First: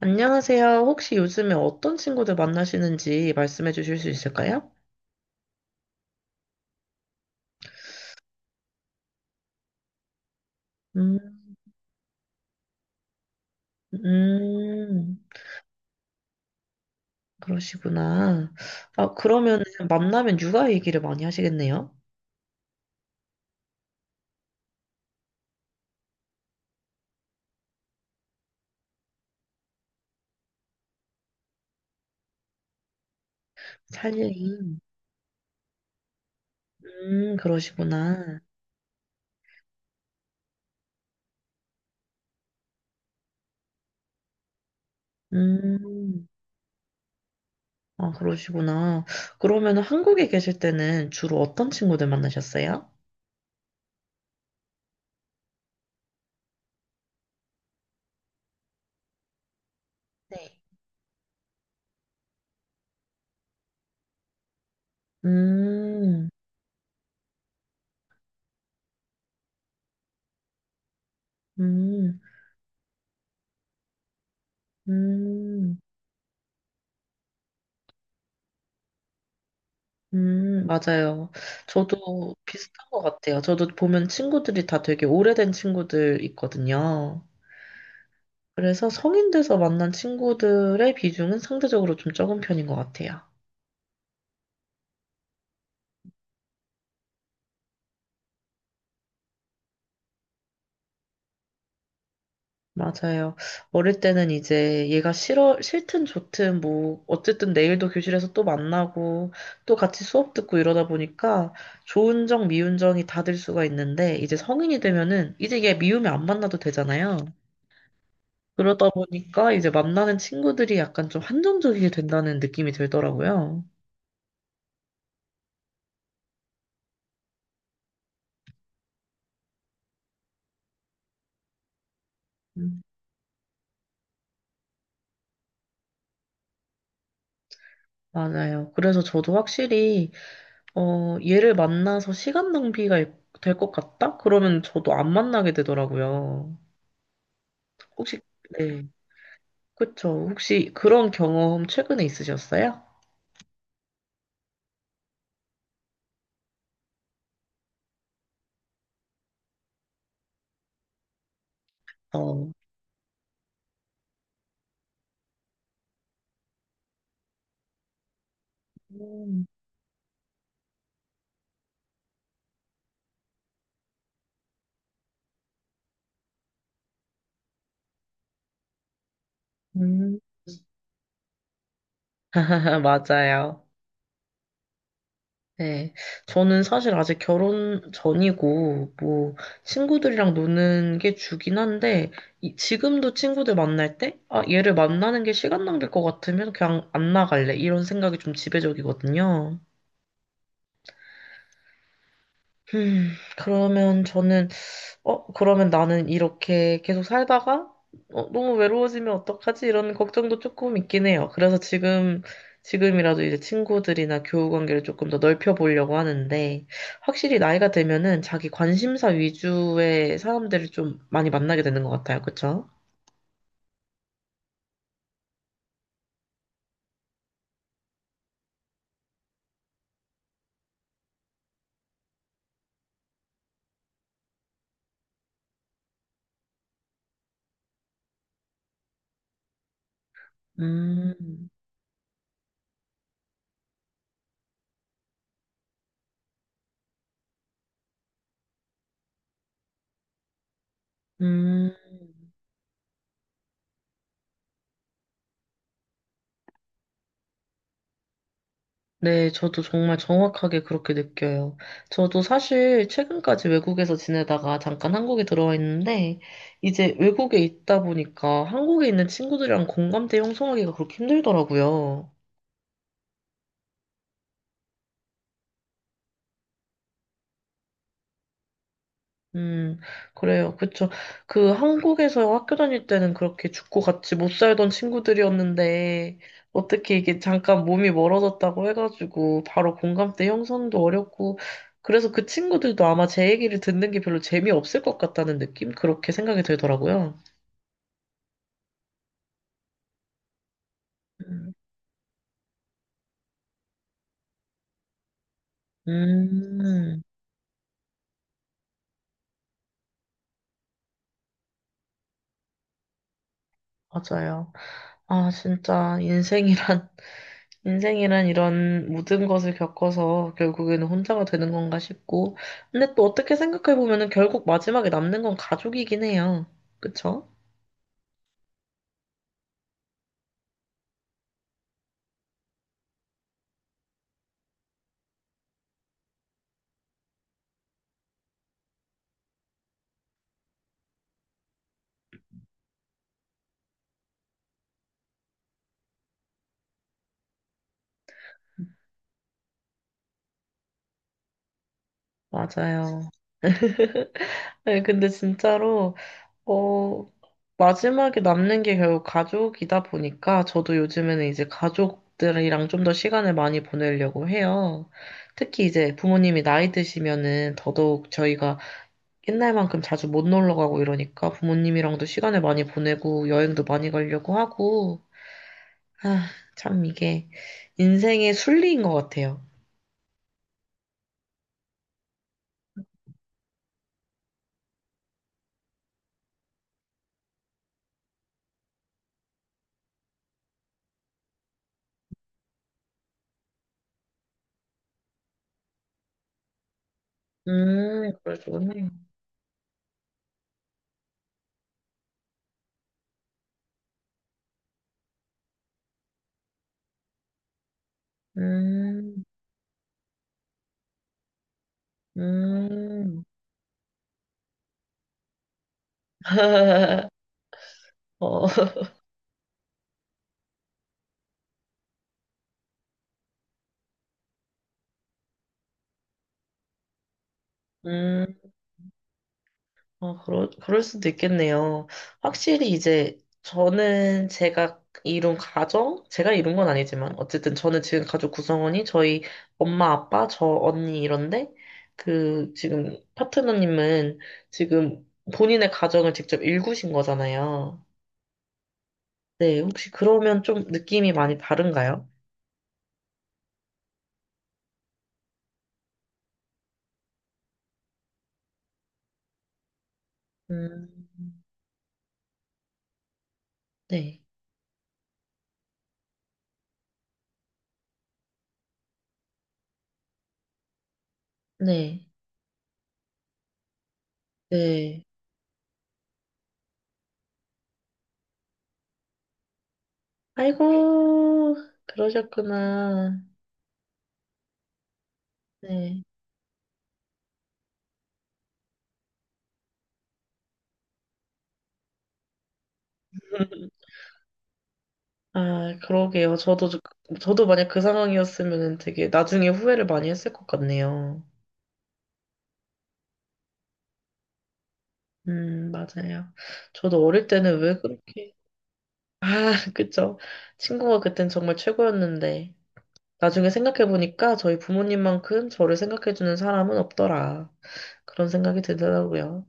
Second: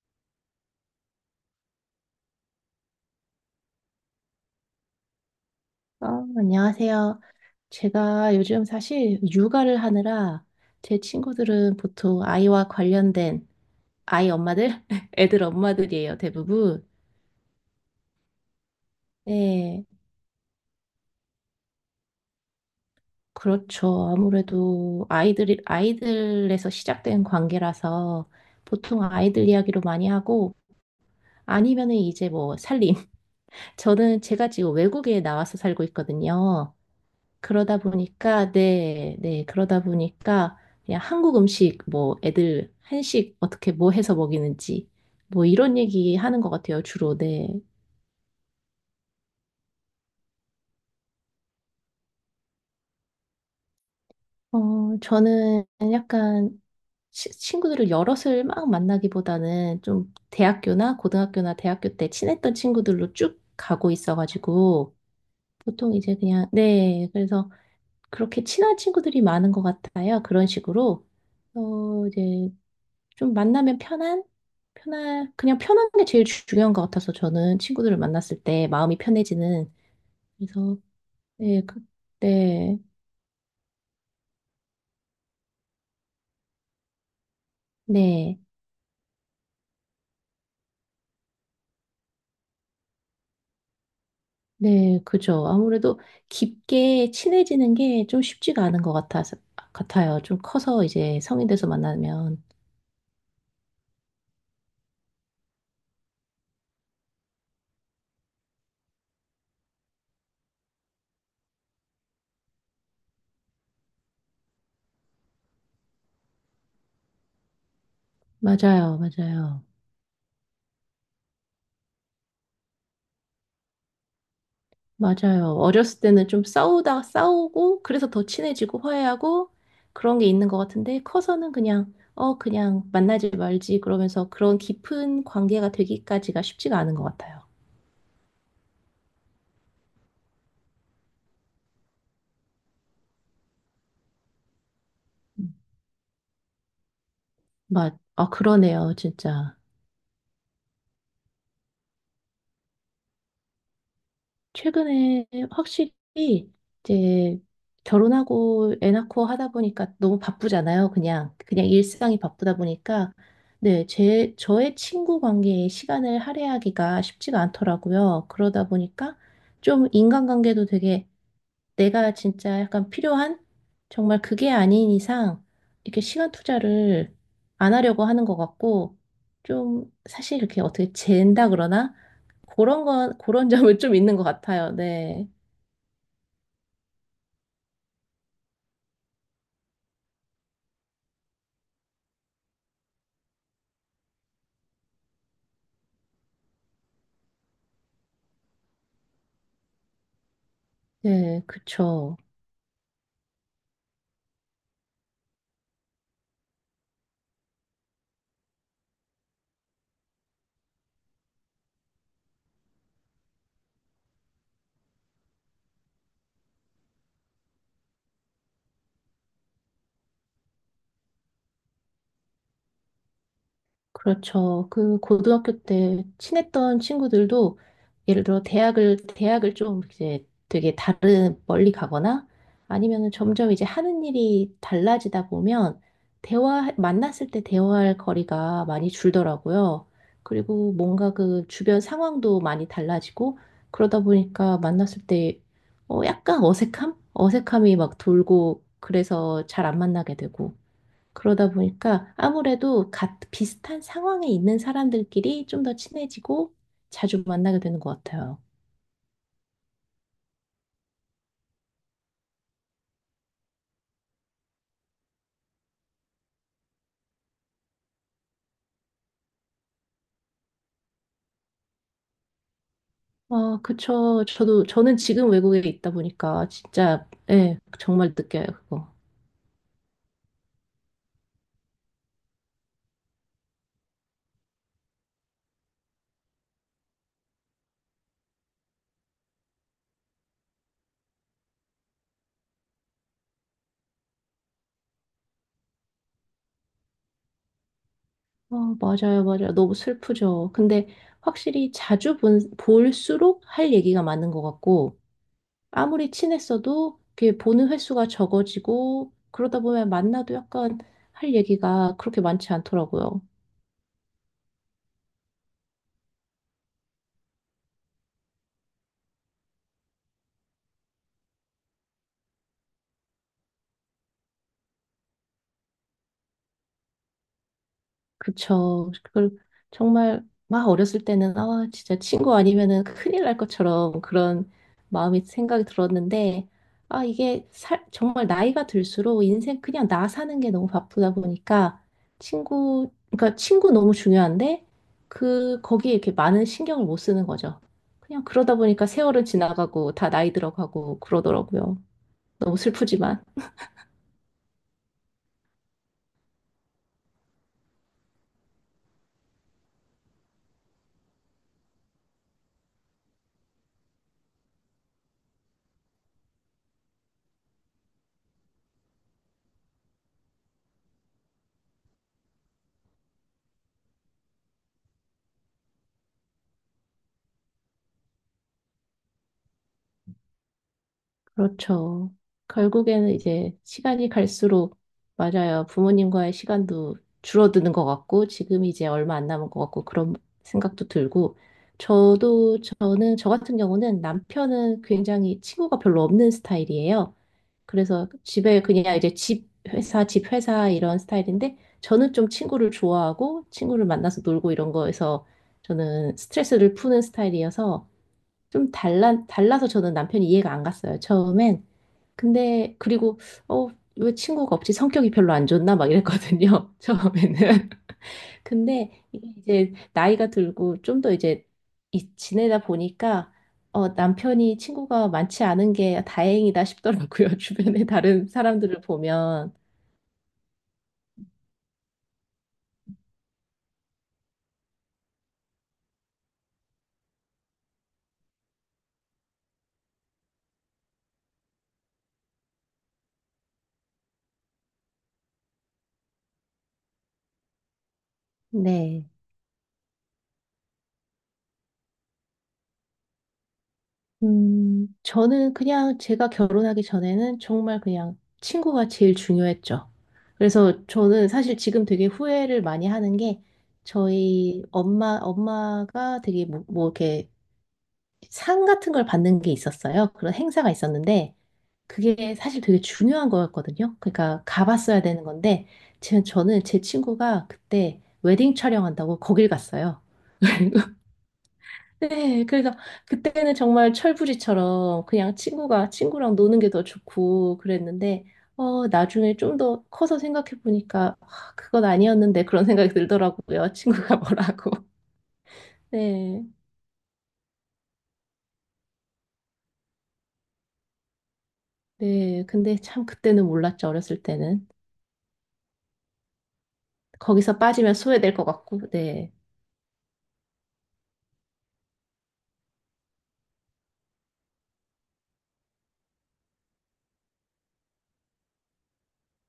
안녕하세요. 혹시 요즘에 어떤 친구들 만나시는지 말씀해 주실 수 있을까요? 어, 안녕하세요. 제가 요즘 사실 육아를 하느라 제 음, 친구들은 보통 아이와 관련된 아이 엄마들, 음, 애들 엄마들이에요, 대부분. 그러시구나. 아, 그러면 네, 만나면 육아 얘기를 많이 하시겠네요? 그렇죠. 아무래도 아이들에서 시작된 관계라서 보통 아이들 이야기로 많이 하고 아니면은 이제 뭐 살림. 저는 제가 지금 살림. 외국에 나와서 살고 있거든요. 그러시구나. 네, 네, 그러다 보니까, 그냥 한국 음식, 뭐, 애들, 한식, 어떻게, 뭐 해서 먹이는지, 뭐, 이런 얘기 음, 하는 것 같아요, 주로, 네. 아, 그러시구나. 그러면 한국에 계실 때는 주로 어떤 친구들 만나셨어요? 저는 약간, 친구들을 여럿을 막 만나기보다는 좀 네. 대학교나 고등학교나 대학교 때 친했던 친구들로 쭉 가고 있어가지고, 보통 이제 음, 그냥, 네, 그래서 그렇게 친한 친구들이 많은 것 같아요, 그런 식으로. 음, 이제 좀 만나면 편한? 편한, 그냥 음. 편한 게 제일 중요한 것 같아서 저는 친구들을 만났을 때 마음이 편해지는. 그래서, 맞아요. 네, 그, 저도 네, 비슷한 것 같아요. 저도 보면 친구들이 다 되게 오래된 친구들 있거든요. 네, 그래서 성인 돼서 만난 친구들의 비중은 상대적으로 좀 적은 편인 것 같아요. 네, 그죠. 아무래도 깊게 친해지는 게 좀 쉽지가 않은 것 같아요. 좀 커서 이제 성인 돼서 만나면. 맞아요. 어릴 때는 이제 얘가 싫어, 싫든 좋든 뭐, 어쨌든 내일도 교실에서 또 만나고, 또 같이 수업 듣고 이러다 보니까 좋은 정, 미운 정이 다 들 수가 있는데, 이제 성인이 되면은, 이제 얘 미우면 안 만나도 되잖아요. 그러다 맞아요, 보니까 맞아요. 이제 만나는 친구들이 약간 좀 한정적이게 된다는 느낌이 들더라고요. 맞아요. 어렸을 때는 좀 싸우다 싸우고 그래서 더 친해지고 화해하고 그런 게 있는 것 같은데 커서는 그냥 음, 그냥 만나지 말지 그러면서 그런 깊은 관계가 되기까지가 쉽지가 않은 것 같아요. 맞아요. 그래서 저도 확실히, 어, 얘를 만나서 시간 낭비가 될 것 같다? 그러면 저도 안 만나게 음. 되더라고요. 맞. 혹시, 아 네. 그러네요, 진짜. 그쵸. 혹시 그런 경험 최근에 있으셨어요? 최근에 확실히 이제 결혼하고 애 낳고 하다 보니까 너무 바쁘잖아요. 그냥 일상이 어. 바쁘다 보니까, 네, 제 저의 친구 관계에 시간을 할애하기가 쉽지가 않더라고요. 그러다 보니까 음, 좀 인간관계도 되게 내가 진짜 약간 필요한 정말 그게 아닌 이상 이렇게 시간 투자를 안 하려고 하는 것 같고 좀 음. 사실 이렇게 어떻게 잰다 그러나 그런 맞아요. 점은 좀 있는 것 같아요. 네, 네, 저는 사실 아직 결혼 전이고, 뭐, 친구들이랑 노는 게 주긴 한데, 지금도 친구들 만날 때, 아, 얘를 만나는 게 시간 낭비일 것 같으면 그냥 안 나갈래. 이런 생각이 좀 지배적이거든요. 네, 그쵸. 음, 그러면 저는 어, 그러면 나는 이렇게 계속 살다가 어, 너무 외로워지면 어떡하지? 이런 걱정도 조금 있긴 해요. 그래서 지금이라도 이제 친구들이나 교우 관계를 조금 더 넓혀 보려고 하는데 확실히 나이가 되면은 자기 관심사 위주의 사람들을 좀 많이 만나게 되는 것 같아요. 그쵸? 그렇죠. 그 고등학교 때 친했던 친구들도 예를 들어 대학을 좀 이제 되게 다른 멀리 가거나 아니면은 점점 이제 하는 일이 달라지다 보면 대화 만났을 때 대화할 거리가 많이 줄더라고요. 그리고 뭔가 그 음, 주변 상황도 많이 달라지고 그러다 보니까 만났을 때, 약간 어색함? 어색함이 막 돌고 그래서 잘 안 만나게 되고 그러다 음. 보니까 아무래도 비슷한 상황에 있는 사람들끼리 좀 더 친해지고 자주 만나게 되는 것 같아요. 네, 저도 정말 정확하게 그렇게 느껴요. 저도 사실 최근까지 외국에서 지내다가 잠깐 한국에 들어와 있는데, 이제 외국에 있다 보니까 한국에 있는 친구들이랑 공감대 형성하기가 그렇게 힘들더라고요. 아, 그쵸. 저는 지금 외국에 있다 보니까 진짜, 예, 정말 느껴요, 그거. 음, 그래요. 그쵸. 그 한국에서 학교 다닐 때는 그렇게 죽고 같이 못 살던 친구들이었는데, 어떻게 이게 잠깐 몸이 멀어졌다고 해가지고, 바로 공감대 형성도 어렵고, 그래서 그 친구들도 아마 제 얘기를 듣는 게 별로 재미없을 것 같다는 느낌? 그렇게 생각이 들더라고요. 아, 맞아요, 맞아요. 너무 슬프죠. 근데 음, 확실히 자주 볼수록 할 얘기가 많은 것 같고, 아무리 친했어도 음, 그게 보는 횟수가 적어지고, 그러다 보면 만나도 약간 할 얘기가 그렇게 많지 않더라고요. 맞아요. 아, 진짜 인생이란 이런 모든 것을 겪어서 결국에는 혼자가 되는 건가 싶고, 근데 또 어떻게 생각해보면은 결국 마지막에 남는 건 가족이긴 해요. 그쵸? 그쵸. 그걸 정말 막 어렸을 때는 아 진짜 친구 아니면은 큰일 날 것처럼 그런 마음이 생각이 들었는데 아 이게 정말 나이가 들수록 인생 그냥 나 사는 게 너무 바쁘다 보니까 친구 그러니까 친구 너무 중요한데 그 거기에 이렇게 많은 신경을 못 쓰는 거죠. 그냥 그러다 보니까 세월은 지나가고 다 나이 들어가고 그러더라고요. 너무 맞아요. 슬프지만. 네, 근데 진짜로, 어, 마지막에 남는 게 결국 가족이다 보니까 저도 요즘에는 이제 가족들이랑 좀 더 시간을 많이 보내려고 해요. 특히 이제 부모님이 나이 드시면은 더더욱 저희가 옛날만큼 자주 못 놀러 가고 이러니까 부모님이랑도 시간을 많이 보내고 여행도 많이 가려고 하고, 아, 참 이게 인생의 순리인 것 같아요. 그렇죠. 결국에는 이제 시간이 갈수록, 맞아요, 부모님과의 시간도 줄어드는 것 같고 지금 이제 얼마 안 남은 것 같고 그런 생각도 들고. 저도 저는 저 같은 경우는 남편은 굉장히 친구가 별로 없는 스타일이에요. 그래서 집에 그러시군요. 그냥 이제 집 회사 집 회사 이런 스타일인데 저는 좀 친구를 좋아하고 친구를 만나서 놀고 이런 거에서 저는 스트레스를 푸는 스타일이어서 좀 음, 달라서 저는 남편이 이해가 안 갔어요, 처음엔. 근데 그리고 음. 어, 왜 친구가 없지? 성격이 별로 안 좋나? 막 이랬거든요. 처음에는. 어, 근데 이게 이제 나이가 들고 좀 더 이제 지내다 보니까, 남편이 친구가 많지 않은 게 다행이다 싶더라고요. 주변에 다른 음. 사람들을 보면. 어, 그럴 수도 있겠네요. 확실히 이제 저는 제가 이룬 가정, 제가 이룬 건 아니지만, 어쨌든 저는 지금 가족 구성원이 저희 엄마, 아빠, 저 언니 이런데, 그 지금 파트너님은 지금 본인의 가정을 직접 일구신 거잖아요. 네. 네, 혹시 그러면 좀 느낌이 많이 다른가요? 저는 그냥 제가 결혼하기 전에는 정말 그냥 친구가 제일 중요했죠. 그래서 음, 저는 사실 지금 되게 후회를 많이 하는 게, 네, 저희 엄마가 되게 뭐 이렇게 상 같은 걸 받는 게 있었어요. 그런 행사가 있었는데 네, 그게 사실 되게 중요한 거였거든요. 그러니까 가봤어야 네. 되는 건데 제 친구가 그때 웨딩 촬영한다고 거길 갔어요. 아이고, 네, 그래서 그러셨구나. 그때는 정말 철부지처럼 그냥 친구가 네. 친구랑 노는 게 더 좋고 그랬는데, 나중에 좀 더 커서 생각해 보니까 아, 그건 아니었는데 그런 생각이 들더라고요. 친구가 뭐라고. 아, 그러게요. 네, 저도 만약 그 상황이었으면 되게 나중에 후회를 많이 했을 것 같네요. 네. 근데 참 그때는 몰랐죠. 어렸을 때는. 맞아요. 저도 어릴 때는 거기서 왜 빠지면 그렇게, 소외될 것 같고. 아, 네, 그쵸. 친구가 그땐 정말 최고였는데, 나중에 생각해보니까 저희 부모님만큼 저를 생각해주는 사람은 없더라. 그런 생각이 들더라고요.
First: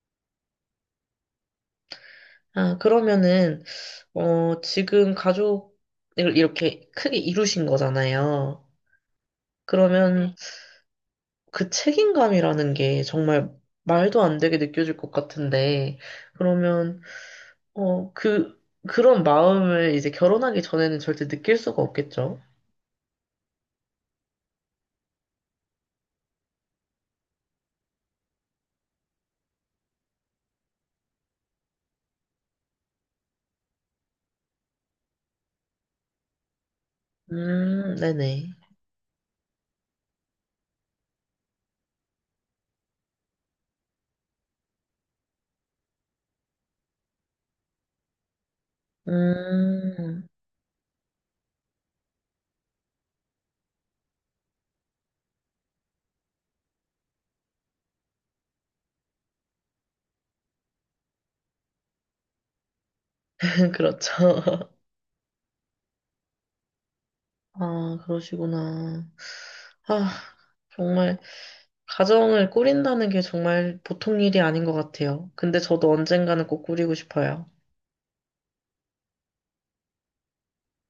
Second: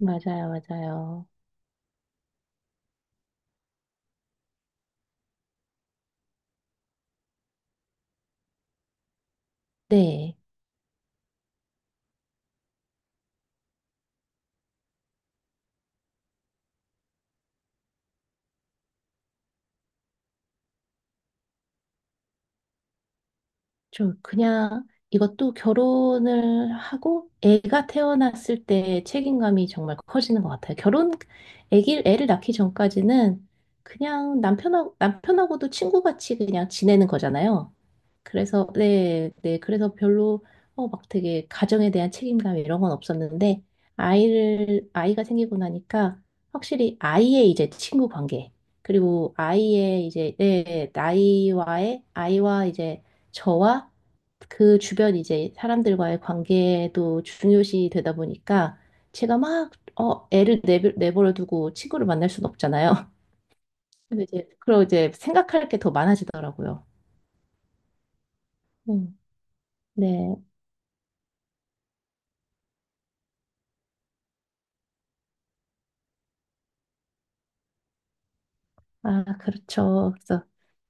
맞아요, 맞아요. 아, 그러면은, 어, 지금 가족을 이렇게 크게 이루신 거잖아요. 그러면, 네. 그 책임감이라는 게 정말 말도 안 되게 느껴질 것 같은데, 그러면, 어, 그, 그런 마음을 이제 결혼하기 전에는 절대 느낄 수가 없겠죠? 저 그냥 이것도 결혼을 하고 애가 태어났을 때 책임감이 정말 커지는 것 같아요. 애를 낳기 전까지는 그냥 남편하고도 친구같이 그냥 지내는 거잖아요. 네네. 그래서 네, 네. 그래서 별로 막 되게 가정에 대한 책임감 이런 건 없었는데 아이를 아이가 생기고 나니까 확실히 아이의 이제 친구 관계 그리고 아이의 음, 이제, 네, 나이와의 아이와 이제 저와 그 주변 이제 사람들과의 관계도 중요시 되다 보니까 제가 막 애를 내버려 두고 친구를 만날 순 없잖아요. 근데 이제 그렇죠. 그리고 이제 생각할 게 더 많아지더라고요. 아, 그러시구나. 음, 아, 네. 정말, 가정을 꾸린다는 게 정말 보통 일이 아닌 것 같아요. 근데 저도 언젠가는 꼭 꾸리고 싶어요. 아, 그렇죠. 그래서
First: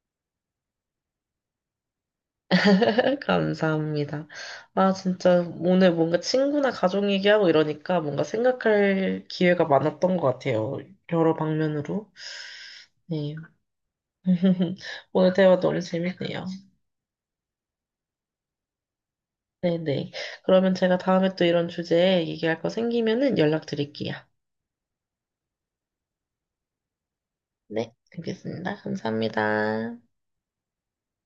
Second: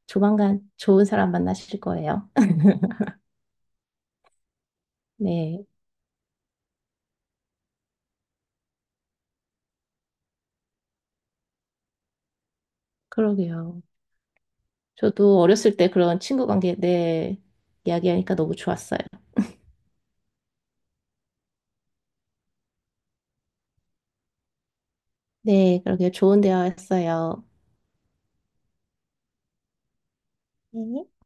조만간 좋은 사람 만나실 거예요. 감사합니다. 아, 진짜 네, 오늘 뭔가 친구나 가족 얘기하고 이러니까 뭔가 생각할 기회가 많았던 것 같아요. 여러 방면으로. 네. 그러게요. 오늘 저도 대화 어렸을 너무 때 그런 재밌네요. 친구 관계, 네, 이야기하니까 너무 좋았어요. 네네. 그러면 제가 다음에 또 이런 주제에 얘기할 거 생기면은 연락드릴게요. 네, 그러게요. 좋은 대화였어요. 네, 알겠습니다. 감사합니다. 네.